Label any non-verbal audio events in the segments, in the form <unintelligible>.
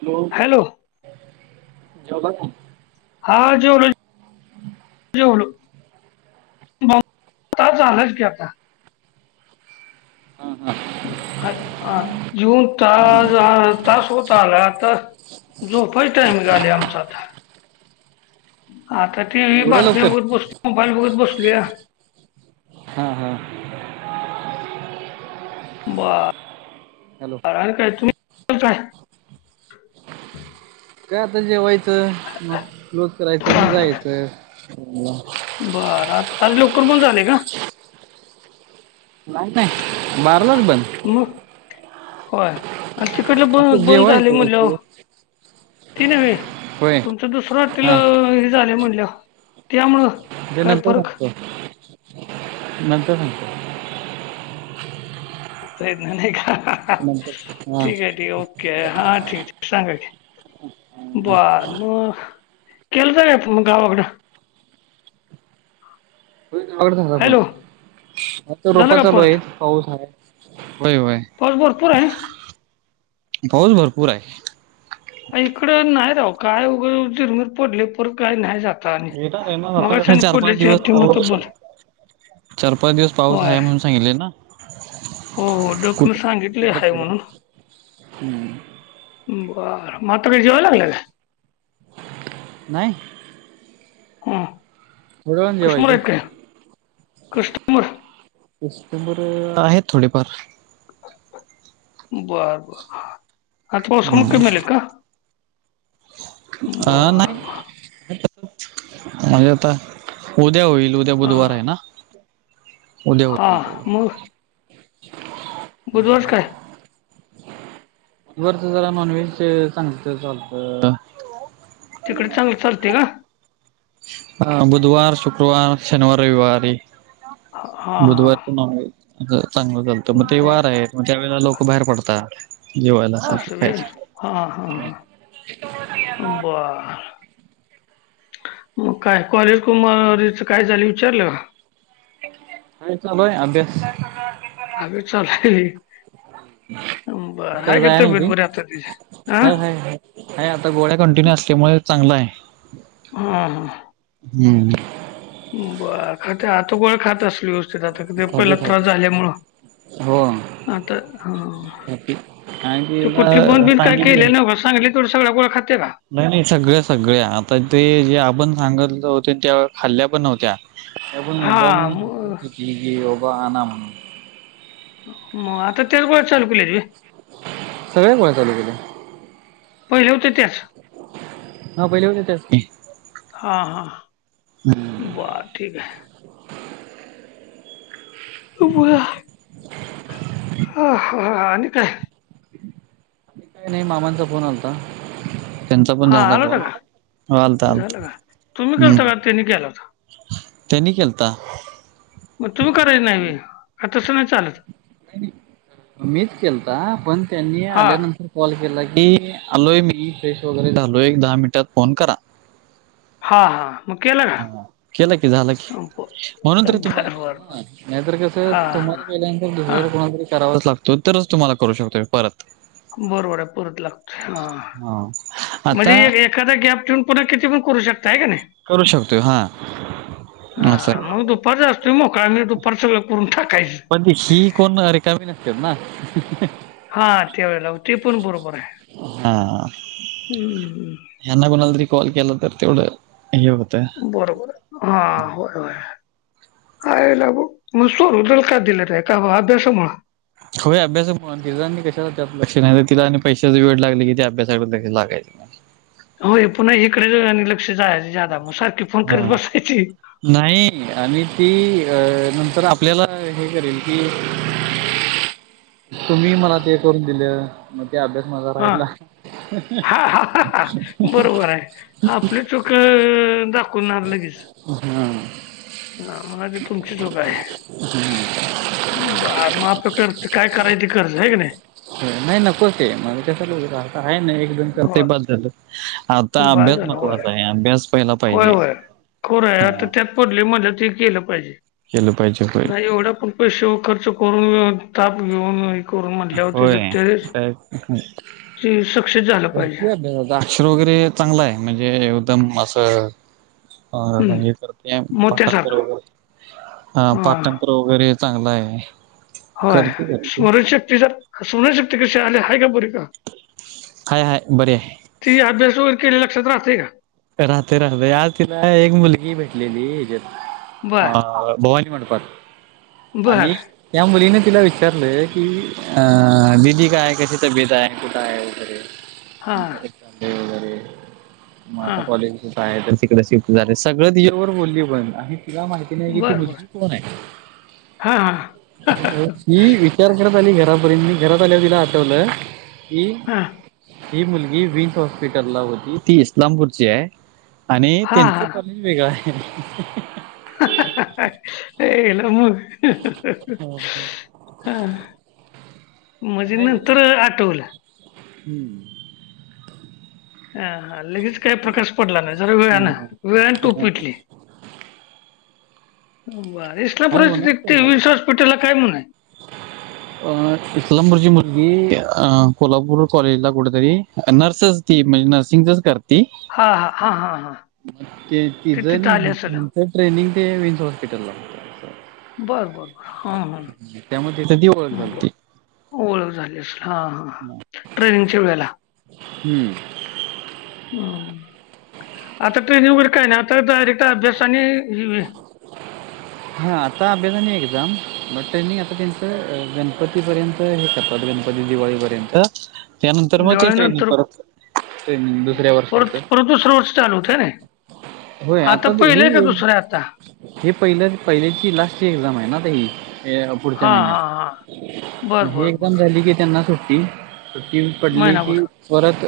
Hello जेवला का. हा जेवलो जेवलो. मग तास झाला च की आता हा हा. येऊन तास तास होत आला आता. झोपायच टाईमिंग आला आहे आमचा आता आता टीव्ही एवढ्या बातम्या लवकर बघत बसलो मोबाईल बघत बसलोया. हा हा. बा हॅलो. अर आणि काय तुम्ही काय काय आता जेवायचं मग क्लोज करायचं आणि जायचं. बर आज लवकर पण झाले का. नाही नाही बारलाच बंद म होय आणि तिकडलं ब आता बंद झालय जेवायचं म्हटल्यावर जेव ती नव्हे होय तुमचं दुसरं हॉटील, हा हे झालय म्हणल्यावर त्यामुळं ते काय नंतर फरक सांगतो. नंतर सांगतो. सांगितल नाही का? नंतर हा ठीक हाय, ठीक हाय ओके हा ठीक हाय, सांगा की- बार मंग, केलता काय फोन गावाकडं? आवघड झालं बघ. हॅलो आता झालं रोपा का चालू परत हायित, पाऊस हाय, होय होय. पाऊस भरपूर हाय. पाऊस भरपूर हाय. इकडं नाही राव. काय उगच झीरमीर पडलय, परत काही नाही झाल. येणार हाये मग, आता कस चार पाच दिवस ते मात्र पाऊस बन चार पाच दिवस पाऊस होय हाय म्हणून सांगितले ना. हो हो डक न कुठे पडेल सांगितले तिकडे हाय पडेल म्हणून हम्म, बार मग, आता काय जेवाय लागलाय काय? नाही. हुं. थोड्या वेळानं जेवायचं. कस्टमर कस्टमर आहेत थोडेफार. बर बर, आता मोसंबी कमी हम्म आलेत का? अ नाही, बर बर म्हजे आता उद्या होईल उद्या उदया हां बुधवार आहे ना, उद्या हां होईल. मग बुधवारच काय? बुधवारच जरा नॉनव्हेज चांगलं चालत. तिकडे चांगलं चालतय का? अ बुधवार, शुक्रवार, शनिवार, रविवारी. हा हा बुधवारच नॉनव्हेज चांगलं चालतं. मग ते ब- वार आहेत, मग त्यावेेळेला लोक बाहेर पडतात. जेवायसाठी, असं व्हय खायायसाठी बरं. मग काय? कॉलेज कुमारीच काय झालंय विचारलं का? काय चालू हाय अभ्यास अभ्यास चालू हाय, व्हय हम बरं, काय हाय का जाया तब्येत बरी आता तिची? हां. नाही आता गोळ्या कंटिन्यू असल्यामुळे चांगलय. उहु हू. हम्म <unintelligible> बरं, ती आता गोळ्या खात असल व्यवस्थित आता, पहिला खाते त्रास खाते झाल्यामुळ. हो आता, हा आणि तू तिला कुठले पन बिन काय सांगितले केलय नवस सांगली तेवढ्या सगळ्या गोळ्या खाती काय? नाही नाही, सगळ्या सगळ्या, आता ते जे आपण सांग होते, त्या खाल्ल्या पण नव्हत्या पण मुद्दा हा म्हून मग म्हणली की, बाबा आना म्हणून म आता, त्याच गोळ्या चालू केल्यास व्हय. सगळया गोळ्या चालू केेल्या. पहिल्या होत्या त्याच हा पहिल्या होत्या त्याच की हा हा. बर ठीक हाय. बोला. हा हा हा आणि काय? नाही मामांचा फोन आलता. त्यांचा पण हां, झाला आला होता कॉल. का? हां. आलता झालं आलता. का? तुम्ही केलता हम्म का त्यांनी केला होता? त्यानी केलता. मग तुम्ही करायच नाहीये. का तसं नाही चालत? मीच केलता. पण त्यांनी हां, आल्यानंतर- कॉल केला की. आलोय मी फ्रेश वगैरे झालोय. दहा मिनटात फोन करा. हा हा. हा. केला की झाला की. ब म्हणून तर बरं, तुम्हाला बरं, केला बरं. ना? नाहीतर कस हां, हां. तुम्हाला केल्यानंतर दुसऱ्याला हां, कोणालातरी करावाच लागतो. नंतरच तुम्हाला करू शकतोय परत. बरोबर आहे. परत लागतो हा. हा. म्हणजे आता एक एक- एखादा गॅप ठेऊन पुन्हा किती पण करू शकता आहे का नाही? करू शकतोय हा. असय. हां, <unintelligible> असतोय मोकळा मी दुपार सगं करून ठाकायचं. पण <unintelligible> कोण रिकामी नसतात ना? हा. त्यावेेळेला ते पण बरोबर आहे. हम्म. यांना कोणाला तरी कॉल केला तर तेवढं हे होतं. बरोबर. हा होय होय. काय लागू? मस्त <unintelligible> दिलं त आहे का अभ्यासामुळे? होय अभ्यासामुळं. तिज आनी कशा लक्ष नाही. तिला आनी पैशाच वेड लागलय की ते अभ्यासाकडे क लागाय- होय. पुन्हा एककडे जा आणि लक्ष जा जादा मग सारखी फोन करत हा. बसायची. नाही. आणि ती अ नंतर आपल्याला हे करेल की- तुम्ही मला ते करून दिल. म्हणते ते अभ्यास माझा हा राहिला. हा हा हा हा ते दाखऊन आण लगेच. हम्म. हं. म्हणा ती तुमची चूक आहे. ब माफ करते. काय करायच ते कर आहे का नाही? नाही नको ते. म्हणजे कशाला उगाच? आता आहे ना एक दोन करते बास झालं. हो आता बा अभ्यास महत्त्वाचा आहे. अभ्यास पहिला पाहिजे. हो ना. आता हा त्यात पडलीये म्हणल्यावर ते केलं पाहिजे. केलं पाहिजे होय नाही एवढं पण- पैसेे व खर्च करून ताप घेऊन- करून म्हटल्यावर त्याच होय त्यावेळेस काय सक्सेस झालं पाहिजे. करते अभ्यासाचा अक्षर वगैरे चांगल आहे. म्हणजे एकदम असं- हम्म <unintelligible> करतेया पाठांतर मोत्यासारखा वगैरे. हं हां, पाठांतर- वगैरे चांगल आहे. होय. करते करते स्मरणशक्ती जर स्मरणशक्ती कशी आले का? आहे बरी का? हाय हाय बरी हाय. ती अभ्यास वगैरे केलेला लक्षात राहतोय का? राहतोय. राहतोय. आज तिला एक मुलगी भेटलेली याच्यात - बर, आ. भवानी मंडपात बर. आणि- त्या मुलीने तिला विचारलं की, अ- दिदी काय कशी तब्येत आहे? कुठं आहे वगैरे. हा. जाते वगैरे. मग आता हां. कॉलेजच काय? तर ती क शिफ्ट झा सगळं तिच्याबरोबर बोलली पण. आणि तिला माहिती- नाही कि ती बर, बर. मुलगी कोण आहे? हां, हां. ही विचार करत आली घरापर्यंत, मी घरात आल्यावर तिला आठवलं की हां. ही मुलगी विनस हॉस्पिटलला होती, ती इस्लामपूरची आहे. आणि हां, त्यांचं हां. कॉलेज वेगळं आहे. <unintelligible> मग हा हा. हा. काय हे, ग आठवलं. हम् अ लगेच काय प्रकाश पडला नाही, जरा वेळान, वेळान टूप पीटली. बर, इस्लामपुरात <unintelligible> विनस हॉस्पिटलला काय म्हण <inaudible> अ इस्लामपूरची मुलगी, अ कोल्हापूर कॉलेजला कुठेतरी, नर्सेस ती म्हणजे नर्सिंगचच करती हा हा हा हा हा. ते तिचं नी हिज ट्रेनिंग ते विन्स हॉस्पिटलला आहे. बर बर बर, हा त्यामुळे तिथं ती ओळख झाली ह. होती. ओळख झाली असल, हा हा ट्रेनिंगच्या वेळेला. हम्म. आता ट्रेनिंग वगैरे काय नाही, आता डायरेक्ट अभ्यास हा, आता अभ्यास आणि एक्झाम, ट्रेनिंग आता त्यांचं गणपतीपर्यंत गणपती दिवाळीपर्यंत त्यानंतर मग ते ट्रेनिंग दिवाळीनंतर परत, ट्रेनिंग दुसऱ्या वर्षाचं. दुसर वर्ष चालू होतंय होय, आता ही एक आहे आता हे पहिलं पहिल्याची लास्टची एक्झाम आहे ना, आता ही, ते पुढच्या हां महिन्यात हां हां बर हे बर बर एकझाम झाली की त्यांना सुट्टी. सुटी पडली की, महिनाभर परत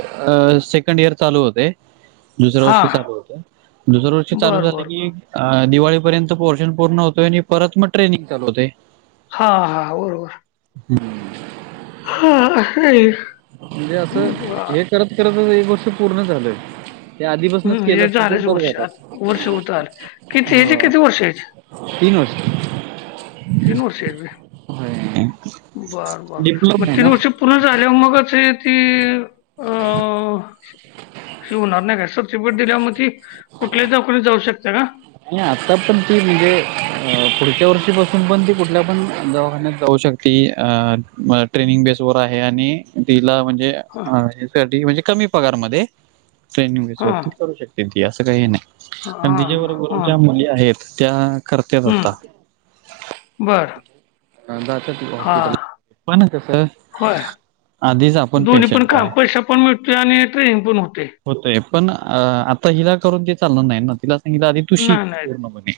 सेकंड इयर चालू होते. दुसऱ्या वर्षी हां चालू होतय, दुसर्या वर्षी चालू बर झालं बर की दिवाळीपर्यंत पोर्शन पूर्ण होतोय, आणि परत मग ट्रेनिंग चालू होतय. हा हा, होय होय. हम्म. हा <unintelligible> म्हणजे असं, हे करत करतच एक वर्ष पूर्ण झालंय. ते आधीपासूनच हं, केलं हे असत तर, झालंच बरं वर्ष झालं आत- असतं. वर्ष होत आलं किती ह्याचे किती वर्ष आहेत तीन वर्षे तीन वर्षे हायत होय? होय. बर बर, मग डिप्लोमा आहे तीन ना वर्ष पुरन झाल्यावर मगच हे ती अ, ये होणार नाही का ट दिल्या म कुठल्याही दवाखान्यात जाऊ शकत्या का? नाही आता पण ती म्हणजे, अ पुढच्या वर्षीपासून पण ती कुठल्या पण दवाखान्यात जाऊ शक ती अ ट्रेनिंग बेस वर आहे, आणि तिला म्हणजे हां ह यासाठी म्हणजे कमी पगारमध्ये, ट्रेनिसबेस वरती करू शकते ती असं काही नाही. हा. कोणाच्या मुली आहेत त्या, करत्यात आता. हं बर हा जात्या ते हां हॉस्पिटला, कोनांक सर? होय. आधी जा आप दोन्ही पण काम, पैशा पण वाढतोय आणि ट्रेनिंग पण होतये. होतय, पण आता हिला करून ते चालनार नाही ना? तिला तिला आदी तूशिक, नाही नाही पूर्णपणे.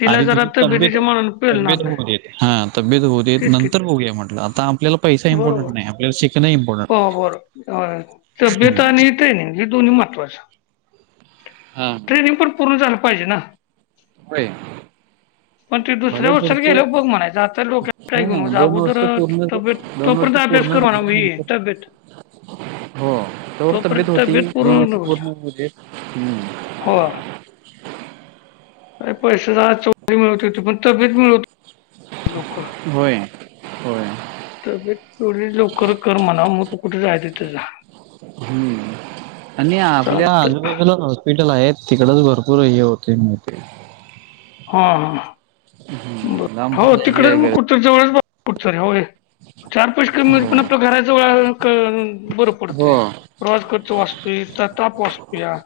तिला आधी जरा तुझी तब्येत, तब्येतीच्या मनानं पेलणार तब्येत नाही होऊ देत, हा तब्येत होऊदेत तेच की नंतर बघूया म्हटलं आता आपल्याला पैसा इम्पॉर्टन्ट बरोबर नाही, आपल्याला शीकन इम हो बर-बरं तब्यत आणि ट्रेनिंग हे दोन्ही महत्त्वाचं. हा. ट्रेनिंग पण पूर्ण झालं पाहिजे ना? <unintelligible> पण ते भले दुसऱ्या वर्षाला पुढचं, गेल्यावर बघ म्हणायचं आता डोक्यात काय घेऊन हां म्हणजे दोन अगोदर वर्ष पूर्ण ज तब्येत दोन तोपर्यंत वर्ष अभ्यास पूर्ण कर म्हणा झाल्या मी नंतर तब्येत हो त्यावर तोपर्यंत तब्येत होती, दोन पूर्ण वर्ष होईल पूर्णज होउ देत, ह्म. हो, काय पैसे आज उद्या मिळवता येते, पण तब्येत मिळवत लोकर. होय, होय. तब्येत तेवडी लवकर कर म्हणाव, मग तू कुठे जायचं ते जा. हम्म आणि आपल्या चालतंय आजूबाजूलाच हॉस्पिटल आहेत, तिकडच भरपूर हे होतये म ते. हम हम ब हम्म लांब पण हो जायची तिकडेच, काय मग गरज कुठतरी, जवळच कुठतरी होरे. चार-पाच कमी पण होय आपल्या घराच जवळ आलं ना बर पडत हो या. प्रवास खरंच वाचतोय, तर ताप वाचतोया.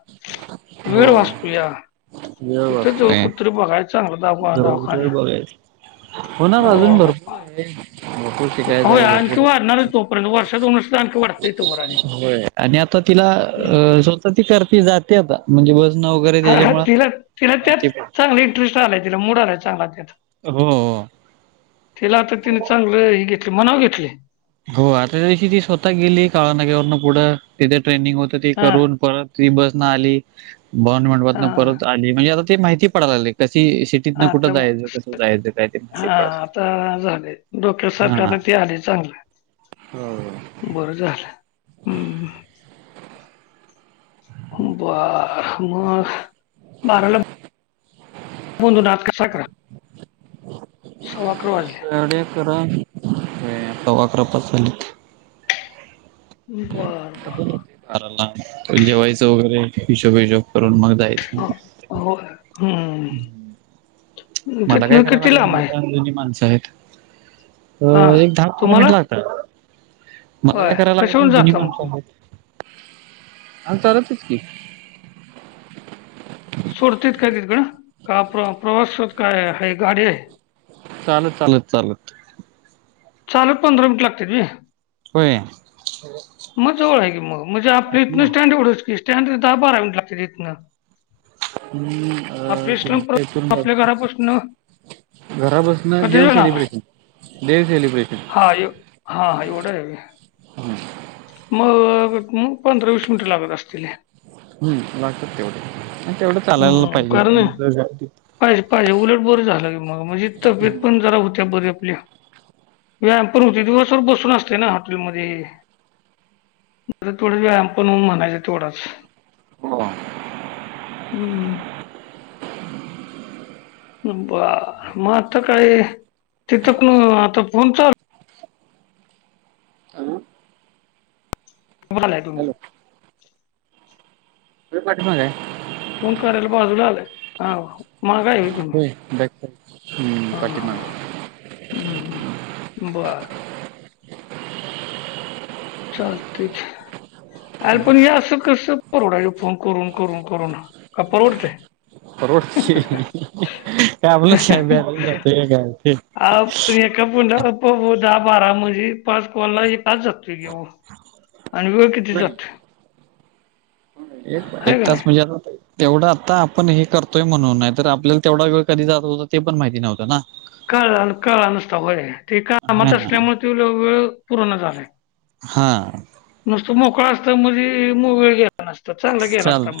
वेळ हो वाचतोया, वेळ तिथं जवळ वाचतोय कुठ तर बघाय चांगलं दवख जवळ कुठेतरी दवाखाना, बघायचं. हो ना हॊ अजून हो. भरपूर आहे भरपूर शिकाया जायेल पुढ. तर वर्षो दोन वर्षाचं आन वाड ते तवर आणि हो आणि आता तिला हम्म. अ स्वत ती करती जात ते आता, म्हणजे वजणं वगैरे हा, त्याच्यामुळ, माहिती प इच आलाय तिला मूड आलाय चांगला त्याचा. हो हो. तिला आता तिनं चांगलं हे घेतलं, मनाव घेतलय. हो आता त्या दिवशी ती स्वतः गेली काळनाग्यावरन पुढं, तिथे ट्रेनिंग होत ते हा करून परत. ती बसन आली हा <unintelligible> परत आली, म्हणजे आता ते माहिती पडायला लागले, कशी शी तिथन कुठं आता मग जायचं? कसं जायचं? काय ते माहीती हा पड आता झाले डोक्यासारखं हन. आता ते आले चांगलं हो. बरं झालं, हम. बर मग, बाराला <unintelligible> नाद कसा करा, सव्वा अकरा वाजले. तर सवा अकरा पाच झालेत. बर बर. पण बाराला त जेवायचं वगैरे, हिशोब बीशोब करून, मग जायचं. अ होय हम्म. मला काय तिथनं करायला किती लागत लांब नाही, आहे कारण जुनही माणसं आहेत. हा एक दहा पंधरा तुम्हाला मिनिट लागतात. मला होय काय करायला लागत कशाहून नाही जुनी जाता मग माणसं आहेत. तुम्ही आम्ही चालतच की. सोडतात काय तिथं? आणि का प्रवासात काय ह गाडी आहे? चालत चालत चालत. चालत पंधरा मिनट लागत्यात होय. व्हय मग जवळ आहे. की मग म्हणजे आपली इतनं स्टँड एवढस की स्टँड दहा बारा मिनिट लागते इतन. हम्म अ इस्लाम परत आपल्या अ घरापासून <unintelligible> घरा बसनं कधी देव वेळ लांब आहे सेलिब्रेशन देव सेलिब्रेशन हा य हा हा एवढं आहे. मग मग पंधरा वीस मिनिट लागत. असतील हम् लागतात तेवढे, तेवढं चालायला हम्म, कारण पाहिजे पाहिजे पाहिजे, उलट बरं झालं. मग म्हणजे तब्येत पण जरा होत्या बरी आपल्या व्यायाम पण होतोय. दिवसभर बसून असतोय ना हॉटेलमध्ये आपलं थोड व्यायाम पण म्हणायचं. तेवढाच हो हम्म <unintelligible> बर, मग आता काही तिथ न आता फोन चालू हॅलो कोण बोललाय तुम्ही? हॅलो तुझ्या पाठीमागे आहे. फोन करायला बाजूला आलाय ह माग हाय होय तु बॅक साईड हम्म हा पाठीमाग. ह हम् हम् बर चालतंय की, अरे पण हे असं कसं परवडायचं, फोन करून करून करून का परवडतय <unintelligible> अ पण एका फोनला दहा - बारा म्हणजे, पाच कॉल एक तास जातोय की मग आणि वेळ किती जातोय. आहे एक का तास नाही म्हणजे, आता तेवढं आता आपण हे, करतोय म्हणून नाही तर आपल्याला तेवढा वेळ कधी जात होता. ते पण माहिती नव्हतं. ना कळालं कळालं आला नसता होय, ते कामात हा असल्यामुळे तुला वेळ पूरना झालाय. हा नुसतो मोकळा असतं, म्हणजे मोकळा गेला नसत. चांगला गेला असता चाल